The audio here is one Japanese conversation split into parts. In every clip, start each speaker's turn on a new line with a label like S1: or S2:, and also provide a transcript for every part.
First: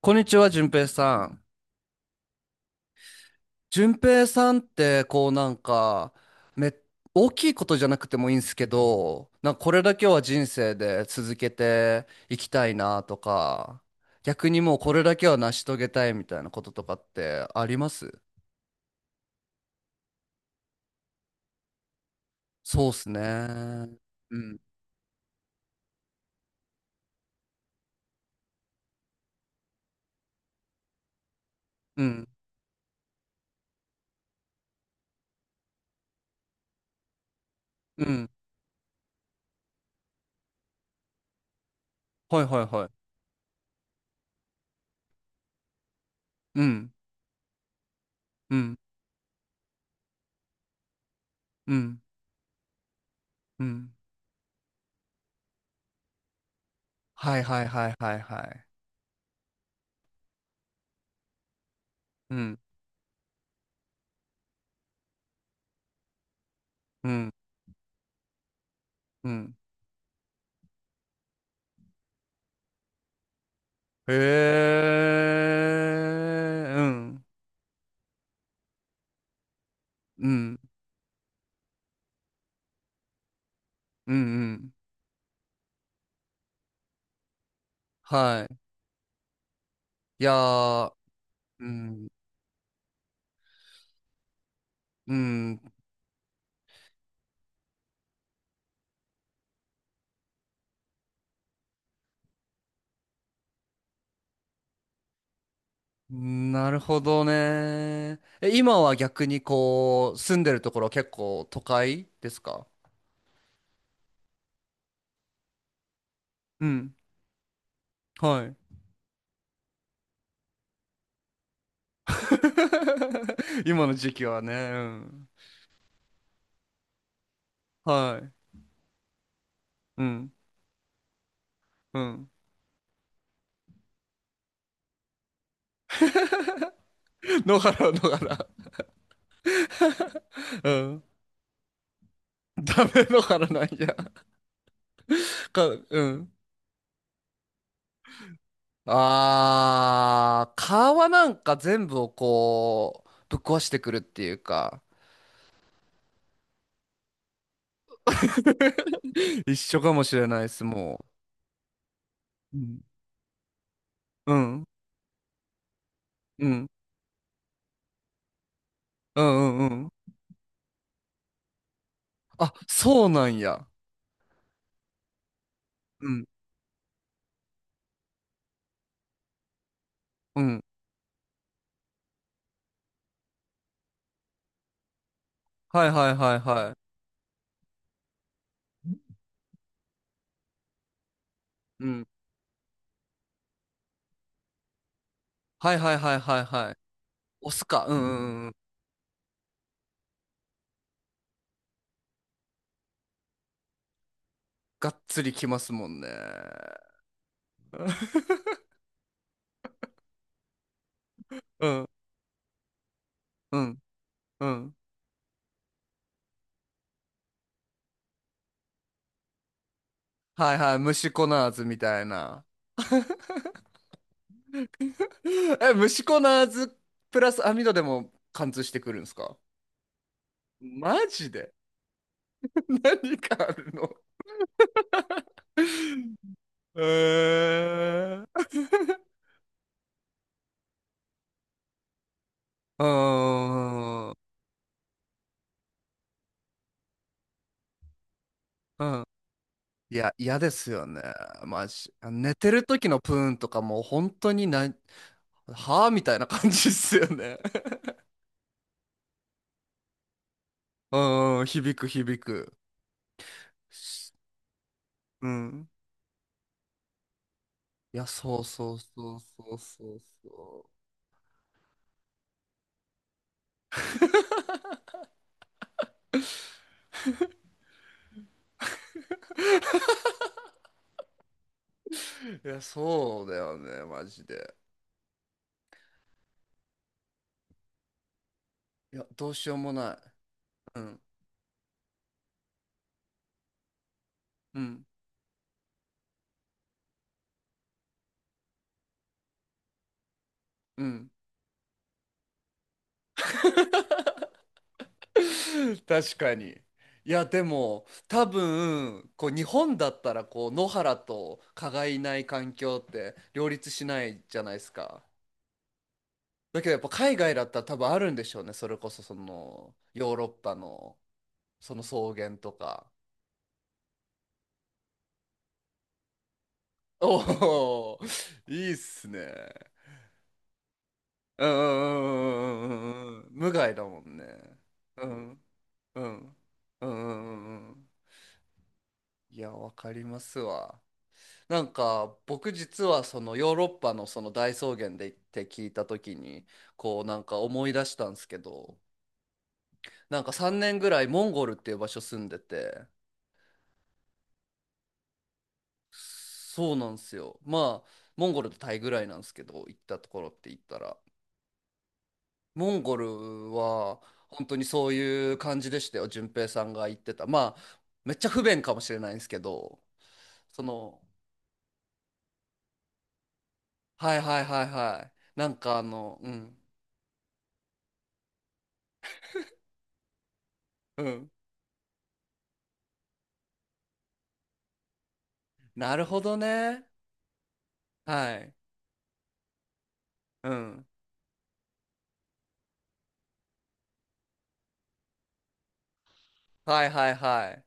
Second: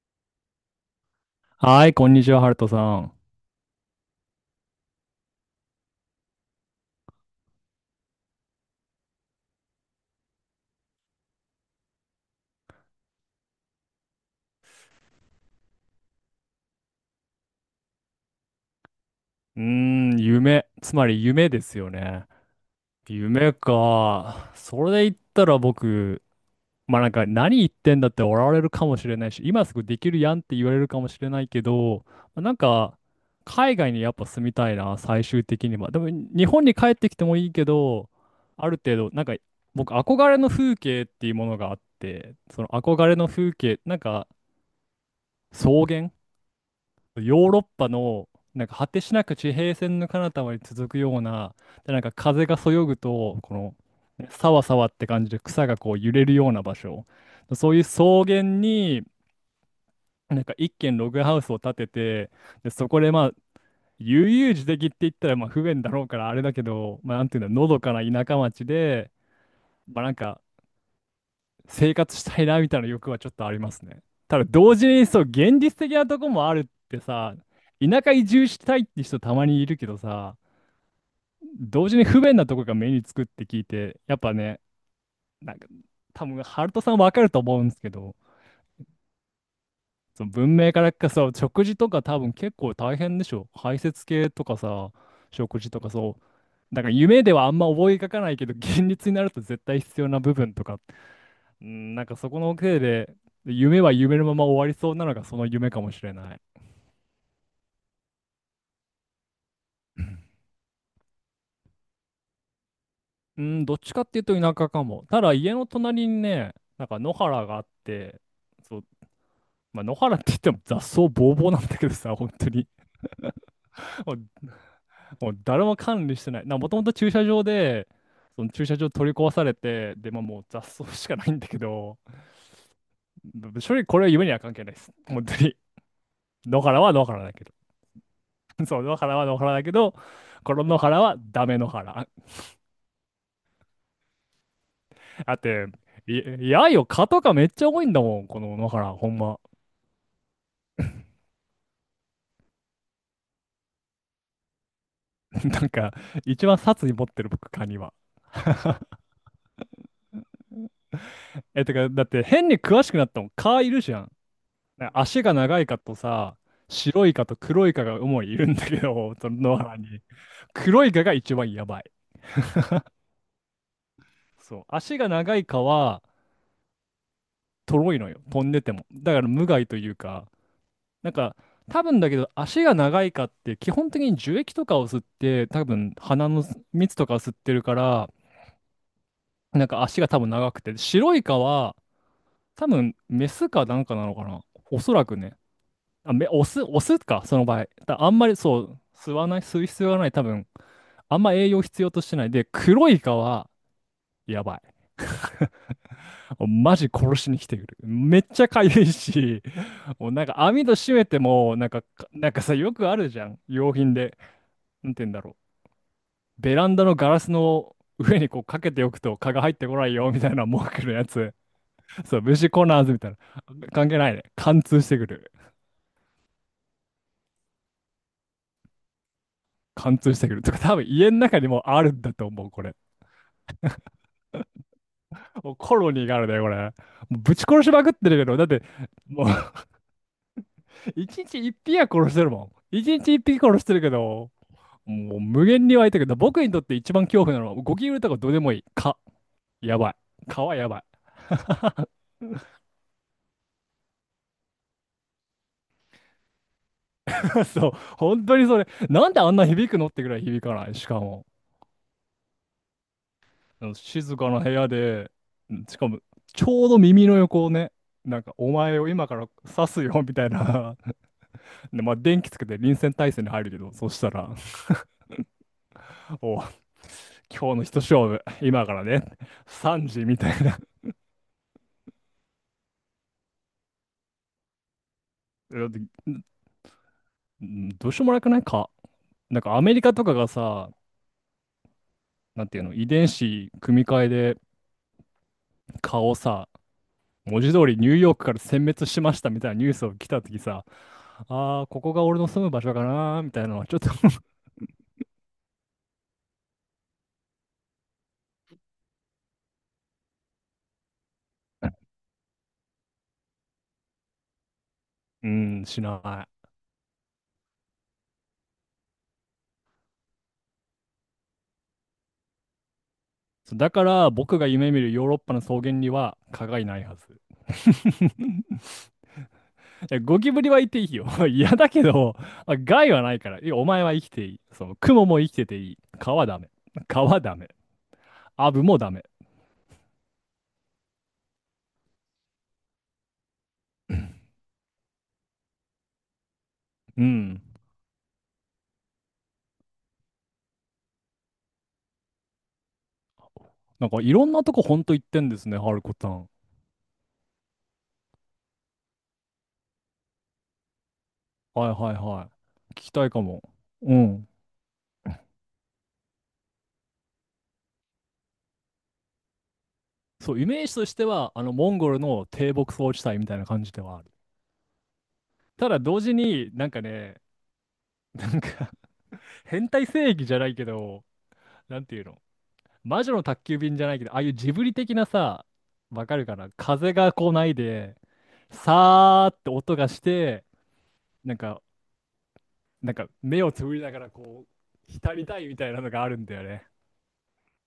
S1: こんにちは、淳平さん。
S2: はい、こんにちは、ハルトさん。
S1: 淳平さんって、こうなんか、め、大きいことじゃなくてもいいんですけど、なんかこれだけは人生で続けていきたいなとか、逆にもうこれだけは成し遂げたいみたいなこととかってあります？
S2: うーん、夢。つまり夢ですよね。
S1: そうっすね。
S2: 夢
S1: う
S2: か。
S1: ん、
S2: それで言ったら僕、まあなんか何言ってんだって笑われるかもしれないし、今すぐできるやんって言われるかもしれないけ
S1: う
S2: ど、ま
S1: ん、
S2: あなんか海外にやっぱ住みたいな、最終的には。でも日本に帰ってきてもいいけど、
S1: うん。
S2: ある程度、なんか僕憧れの風景っていうものがあって、
S1: はい
S2: そ
S1: はい
S2: の
S1: は
S2: 憧
S1: い。
S2: れの風景、なんか草原、
S1: うん、
S2: ヨーロッパの、
S1: う
S2: なんか
S1: ん、
S2: 果てしなく地平線の彼方まで続くような、
S1: う
S2: で、な
S1: ん、
S2: んか風がそよぐと、こ
S1: う
S2: の、
S1: ん。
S2: ねさわさわって感じで草がこう揺れるような場所。
S1: はいはい
S2: そういう
S1: はい
S2: 草
S1: はいは
S2: 原
S1: い。
S2: に、なんか一軒ログハウスを建てて、
S1: うん、
S2: で、そこでまあ、悠々自適って言ったらまあ不便だろうからあれだけど、
S1: う
S2: まあなん
S1: ん、
S2: ていうんだ、のどかな田舎町で、
S1: うん。
S2: まあなんか、生活したいなみたいな欲はちょっとありますね。
S1: へ
S2: ただ同時にそう現実的なとこもあるっ
S1: え、う
S2: て
S1: ん。
S2: さ、田舎移住したいって人たまにいるけど
S1: う
S2: さ、
S1: ん、
S2: 同時に不便なとこが目につくって聞いて、
S1: うん、
S2: やっぱ
S1: う
S2: ね、
S1: ん。
S2: なんか多分ハルトさんわかると思うんですけど、
S1: はい。い
S2: その
S1: や
S2: 文明か
S1: ー、
S2: らかそう
S1: う
S2: 食事とか
S1: ん、
S2: 多分結構大変でしょ。排泄系とかさ、
S1: うん、
S2: 食事とかそう。だから夢ではあんま思い描かないけど、現実になると絶対必要な部分とかっうん、なんかそこのせいで、夢は夢のまま終わりそうなのがその夢かもしれない。
S1: なるほどね。え、今は逆にこう、住んでるところは結構都会ですか？
S2: うん、どっちかっていうと田舎かも。ただ家の隣にね、
S1: う
S2: なん
S1: ん、
S2: か野原があって、
S1: はい。
S2: そう、まあ、野原って言っても雑草ぼうぼうなんだけどさ、本当に。
S1: 今の時
S2: もう、
S1: 期はね、うん。
S2: もう誰も管理してない。もともと駐車場で、
S1: はい。
S2: その駐車場取り壊されて、
S1: う
S2: で、まあ、
S1: ん、
S2: もう雑草しかないんだけ
S1: う
S2: ど、
S1: ん。
S2: 正直これは夢には関係ないです。本当に。野原は野原だけ ど。
S1: 野原、野原。
S2: そう、野原は野原だけど、この
S1: う
S2: 野原
S1: ん。
S2: はダメ野原。
S1: ダメ野原なんや。
S2: だって、
S1: う
S2: い、
S1: ん。
S2: いやよ、蚊とかめっちゃ多いんだもん、この野原、ほんま。
S1: あー、川なんか全部をこう、ぶっ壊してくるっていうか。
S2: なんか、一番殺意持ってる僕、蚊には。
S1: 一緒かもしれないです、も
S2: え、てか、だって変
S1: う。
S2: に
S1: うん。
S2: 詳しくなったもん、蚊いるじゃん。
S1: うん。
S2: 足が長い蚊とさ、
S1: うん。
S2: 白い蚊と黒い蚊が主にいるんだけど、
S1: う
S2: その野
S1: んうんう
S2: 原
S1: ん。
S2: に。黒い蚊が一番やばい。
S1: あ、そうなんや。
S2: そう。足が長い蚊は、
S1: うん。
S2: とろいのよ、飛んでても。だから無害というか、
S1: うん。
S2: なんか、多分だけど足が長い蚊って基本的に樹液とかを吸って多
S1: はい
S2: 分
S1: はい
S2: 鼻
S1: はい
S2: の
S1: は
S2: 蜜とかを吸ってるから、なんか足が多分長くて、白イカは
S1: い。うん。
S2: 多分メスかなんかなのかな。おそらくね。
S1: はいはいはいは
S2: オ
S1: い
S2: ス、
S1: はい。
S2: オスか、その
S1: 押
S2: 場
S1: す
S2: 合。
S1: か。うん
S2: だ
S1: う
S2: あんまり
S1: んうん。
S2: そう、吸わない、吸う必要がない、多分。あんま栄養必要としてない。で、黒イカは、やばい。
S1: がっつりきますもんね。
S2: マジ殺しに来てくる。めっちゃ 痒いし、もうなんか網戸閉めても、
S1: う
S2: なんか、
S1: ん。
S2: なんかさ、よくあるじゃん。
S1: う
S2: 用
S1: ん。
S2: 品で。
S1: うん。
S2: なんて言うんだろう。ベランダのガラスの上にこうかけておくと蚊が入ってこないよ、みたいな
S1: はい
S2: 文
S1: はい。
S2: 句のや
S1: 虫コ
S2: つ。
S1: ナーズみたい
S2: そう、
S1: な。
S2: 虫コナー ズみたいな。関係ないね。貫通してくる。
S1: え、虫コナーズプラス網戸でも貫通してくるんですか？
S2: 貫通してくる。とか、多分
S1: マ
S2: 家の
S1: ジ
S2: 中に
S1: で？
S2: もあるんだと思う、こ れ。
S1: 何かあるの？
S2: もうコロニーがあるね、これ。もうぶち
S1: え
S2: 殺しまくってるけ
S1: ー。
S2: ど、だって、もう 一日一匹は殺してるもん。
S1: う
S2: 一日一匹殺してるけ
S1: ーん。
S2: ど、もう無限に湧いてくる。僕にとって一番恐怖なのは、ゴキブリとかどうでもいい。
S1: う
S2: 蚊。
S1: ん。
S2: やばい。
S1: いや、嫌
S2: 蚊
S1: で
S2: はや
S1: す
S2: ばい。
S1: よね。マジ。寝てる時のプーンとかもう本当にな、はぁみたいな感じっすよね。
S2: そう、本当にそれ。なんであんな響くのってぐらい響かない。し かも。
S1: うん、響く響く。
S2: あの静かな部屋で、
S1: うん。
S2: しかも、ちょうど耳の横をね、
S1: いや、
S2: なんか、
S1: そう
S2: お
S1: そう
S2: 前を今
S1: そ
S2: か
S1: う
S2: ら
S1: そう
S2: 刺すよ、
S1: そう
S2: みたい
S1: そ
S2: な。で、まあ、電気つけて臨戦態勢に入るけど、そしたら、おう、今日の一勝負、今からね、3時、みたいな。
S1: う。いや、そうだよね、マジで。
S2: だってどうしようもなくないか。
S1: いや、どう
S2: なん
S1: しよ
S2: か、
S1: う
S2: ア
S1: も
S2: メリカ
S1: ない。
S2: とかがさ、
S1: うん、
S2: なんていうの、遺伝子組み換えで
S1: うん、
S2: 顔をさ、文字通りニューヨークから殲滅しましたみたいなニュースを来た時さ、
S1: うん。
S2: ああ、ここが俺の住む場所かなーみたいなのはちょっと
S1: 確かに。いやでも多分こう日本だったらこう野原と蚊がいない環境って両立しないじゃないですか。
S2: うん、しな
S1: だけどやっぱ海外だったら多分あるんでしょうね。それこそそのヨーロッパのその草原とか。
S2: い。だから僕が夢見るヨーロッパの草原には蚊がいないは
S1: お
S2: ず。
S1: お、いいっすね。
S2: いやゴキブリはいていいよ。
S1: うんう
S2: 嫌だけど、
S1: んうんう
S2: 害は
S1: んう
S2: な
S1: んうんう
S2: い
S1: ん。
S2: から。い
S1: 無
S2: やお
S1: 害
S2: 前
S1: だ
S2: は
S1: も
S2: 生き
S1: ん
S2: ていい。
S1: ね。
S2: その、ク
S1: う
S2: モも生き
S1: ん
S2: てていい。
S1: う
S2: 蚊は
S1: ん
S2: ダメ。
S1: うんう
S2: 蚊はダ
S1: ん
S2: メ。
S1: うんうん。
S2: アブもダメ。
S1: いやわかりますわ。なんか僕実はそのヨーロッパのその大草原で行って聞いた時にこ
S2: う
S1: うなんか
S2: ん。
S1: 思い出したんですけど、なんか3年ぐらいモンゴルっていう場所住んでて、
S2: なんかいろんなとこほんと行ってんですね、ハルコさん。
S1: そうなんですよ、まあモンゴルとタイぐらいなんですけど行ったところって言ったら、
S2: はいはいは
S1: モ
S2: い。
S1: ン
S2: 聞き
S1: ゴ
S2: た
S1: ル
S2: いかも。う
S1: は
S2: ん。
S1: 本当にそういう感じでしたよ。順平さんが言ってた、まあめっちゃ不便かもしれないんですけど、
S2: そう、イ
S1: そ
S2: メージとし
S1: の、
S2: ては、あの、モンゴルの低牧草地帯みたいな感じではある。
S1: はいはいはいはい。なん
S2: た
S1: か
S2: だ
S1: あ
S2: 同時
S1: の、う
S2: に
S1: ん
S2: なんかね、なんか変態正義じゃないけ
S1: う
S2: ど、
S1: ん、
S2: なんていうの、魔女の宅急便じゃないけど、ああいうジブリ的なさ、
S1: なる
S2: わか
S1: ほ
S2: る
S1: ど
S2: かな、
S1: ね。
S2: 風が来ないで、
S1: はい。
S2: さーって音がして、
S1: うん。
S2: なんか、なんか目をつぶりながらこう、浸りたいみたいなのがあるんだよね。
S1: はいはいはい。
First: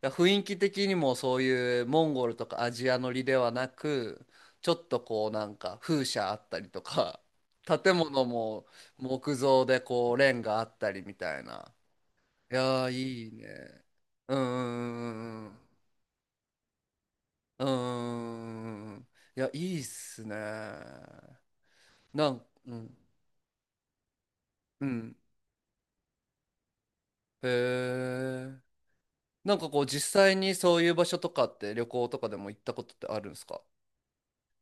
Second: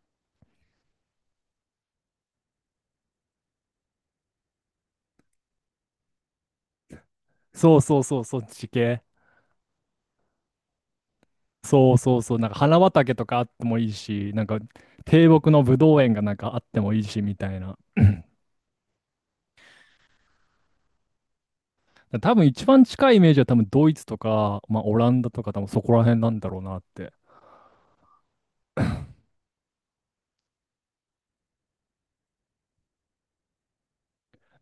S1: だから雰囲気的にもそういうモンゴルとかアジア乗りではなく、ちょっとこうなんか風車あったりとか、
S2: そう
S1: 建
S2: そうそ
S1: 物
S2: う、そっ
S1: も
S2: ち系。
S1: 木造でこうレンガあったりみたいな。
S2: そうそうそう、なん
S1: い
S2: か花
S1: やー
S2: 畑と
S1: いい
S2: かあっても
S1: ね。
S2: いいし、
S1: う
S2: なんか
S1: んうんう
S2: 低
S1: ん
S2: 木のぶどう園がなんかあってもいいしみたい
S1: うんうんう
S2: な。
S1: んうんうんうんうん。いや、いいっすね。
S2: 多分一
S1: う
S2: 番
S1: ん、
S2: 近いイメージは多分ドイツとか、まあ、
S1: う
S2: オラ
S1: ん。
S2: ンダとか多分そこら辺なんだろうなって。
S1: へえ。なんかこう実際にそういう場所とかって旅行とかでも行ったことってあるんですか？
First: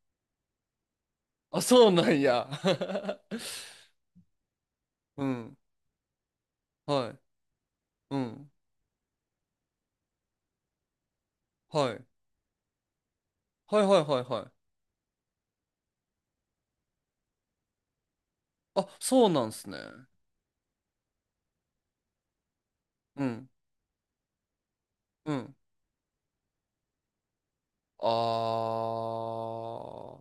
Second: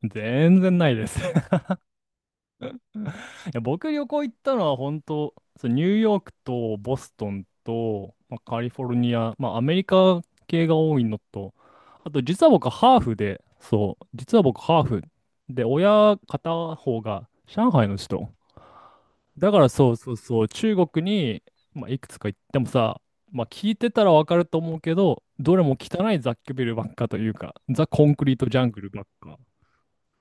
S2: 全然ないです。 い
S1: あ、そうなんや。
S2: や、僕旅行行ったのは本
S1: う
S2: 当、
S1: ん。
S2: そうニューヨークとボ
S1: は
S2: ス
S1: い。
S2: トンと、
S1: う
S2: まあ、
S1: ん。
S2: カリフォルニア、まあ、アメリカ系が多いのと、
S1: はい。
S2: あと実は僕ハーフで、
S1: はい
S2: そ
S1: はい
S2: う、
S1: はい
S2: 実は
S1: は
S2: 僕
S1: い。
S2: ハーフで、親片方が上海の人。
S1: あ、そうなん
S2: だか
S1: す
S2: ら
S1: ね。
S2: そうそうそう、中国に、まあ、いくつか行ってもさ、
S1: う
S2: まあ、
S1: ん。
S2: 聞いてたらわかると思うけど、
S1: うん。
S2: どれも汚い雑居ビルばっかというか、ザ・
S1: あ
S2: コンクリート・ジャングルばっか。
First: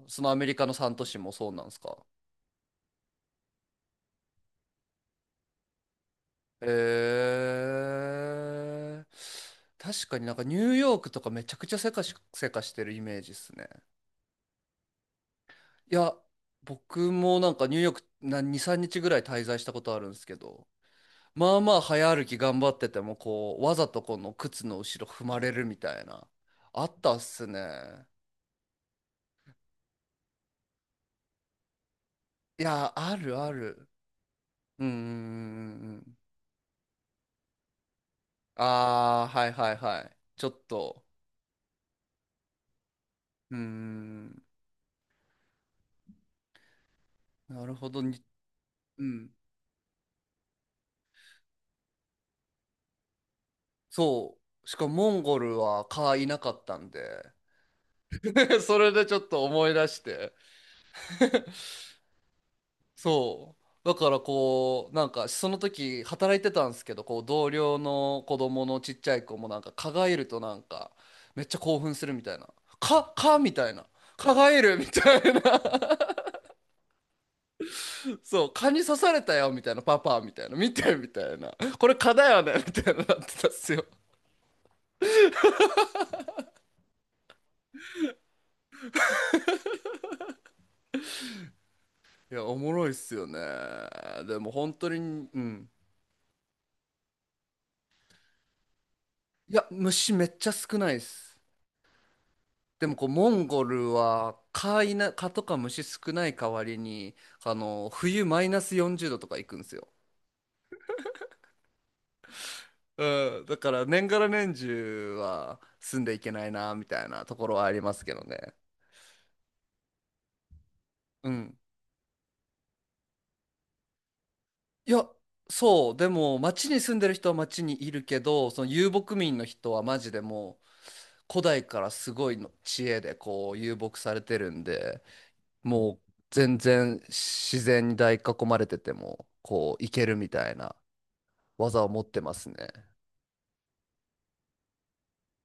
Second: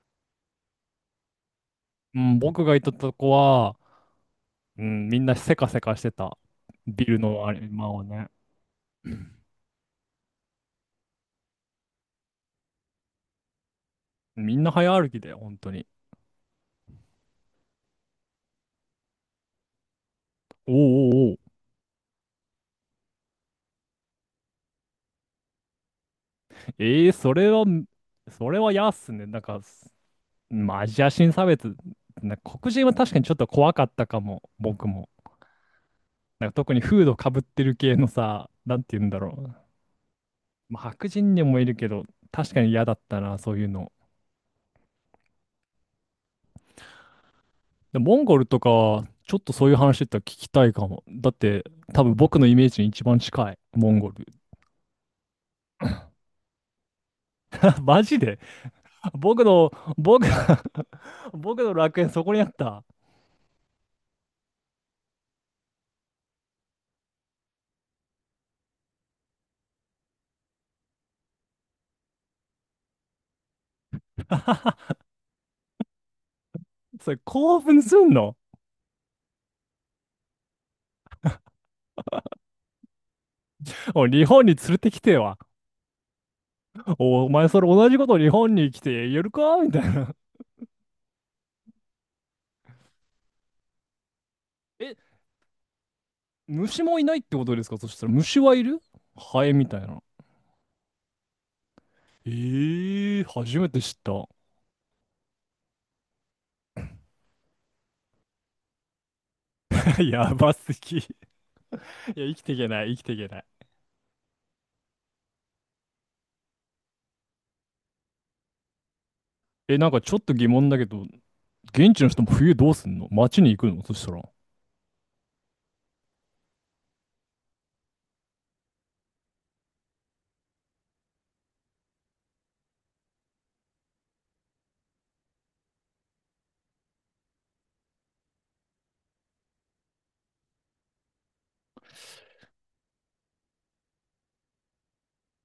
S1: ー、そのアメリカの3都市もそうなんすか。
S2: うん、僕が行ったとこは、うん、みんなせかせかしてた。
S1: へ
S2: ビルのあれ、まあね。
S1: え。確かになんかニューヨークとかめちゃくちゃせかしてるイメージっすね。
S2: みんな早歩きだよ、本当に。
S1: いや、僕もなんかニューヨークな2、3日ぐらい滞在したことあるんですけど、
S2: おうおうおう。
S1: まあまあ早歩き頑張っててもこうわざとこの靴の後ろ踏まれるみたいな、あ
S2: え
S1: っ
S2: ー、
S1: たっ
S2: そ
S1: す
S2: れは、
S1: ね。
S2: それはやっすね。なんか、まあ、アジア人差別。なんか
S1: い
S2: 黒人
S1: や、
S2: は確
S1: あ
S2: かにちょっ
S1: る
S2: と
S1: あ
S2: 怖か
S1: る。
S2: ったかも、
S1: うー
S2: 僕も。
S1: ん。
S2: なんか特にフードかぶってる系のさ、なんて言うんだ
S1: ああ
S2: ろ
S1: ー、はい
S2: う。
S1: はいはい、ちょっ
S2: まあ、
S1: と。
S2: 白人にもいるけど、確かに嫌だったな、そ
S1: うー
S2: ういうの。
S1: ん、なるほ
S2: で
S1: ど
S2: モ
S1: に。
S2: ンゴルとか
S1: う
S2: は、
S1: ん。
S2: ちょっとそういう話だったら聞きたいかも。だって、多分僕のイメージに一番近い、モンゴル。
S1: そう、しかもモンゴルは蚊いなかったんで、
S2: マジで
S1: それでちょっと
S2: 僕
S1: 思
S2: の、
S1: い出し
S2: 僕、
S1: て、
S2: 僕の楽園そこにあった。
S1: そう。だからこう、なんかその時働いてたんですけど、こう同僚の子供のちっちゃい子もなんか蚊がいるとなんかめっちゃ興奮するみたいな。蚊、蚊みたいな。蚊がいるみたいな。
S2: それ興奮すん の？
S1: そう、蚊に刺されたよみたいな。パパみたいな。見てみたいな。これ蚊だよねみたいななってたっすよ。
S2: おい、日本に連れてきては。お前それ同じこと日本に来てやるかみたいな。
S1: いや、おもろいっすよね。でも本当
S2: え、
S1: に、うん。
S2: 虫もいないってことですか？そしたら虫はいる？ハエ
S1: いや、
S2: みたいな。
S1: 虫めっちゃ少ないっす。
S2: え
S1: でもこう
S2: ー、
S1: モン
S2: 初
S1: ゴ
S2: めて
S1: ル
S2: 知った。
S1: は蚊いな、蚊とか虫少ない代わりにあの冬マイナス40度とか行くんですよ。
S2: やばすぎ。いや、生きていけない、生きていけな
S1: うん、だ
S2: い。
S1: から年がら年中は住んでいけないなみたいなところはありますけどね。
S2: え、なんかちょっと疑問だけど、
S1: うん。
S2: 現地の人も冬どうすんの？街に行くの？そしたら。
S1: いや、そう、でも町に住んでる人は町にいるけど、その遊牧民の人はマジでもう古代からすごいの知恵でこう遊牧されてるんで、もう全然自然に大囲まれててもこう行けるみたいな。技を持ってますね。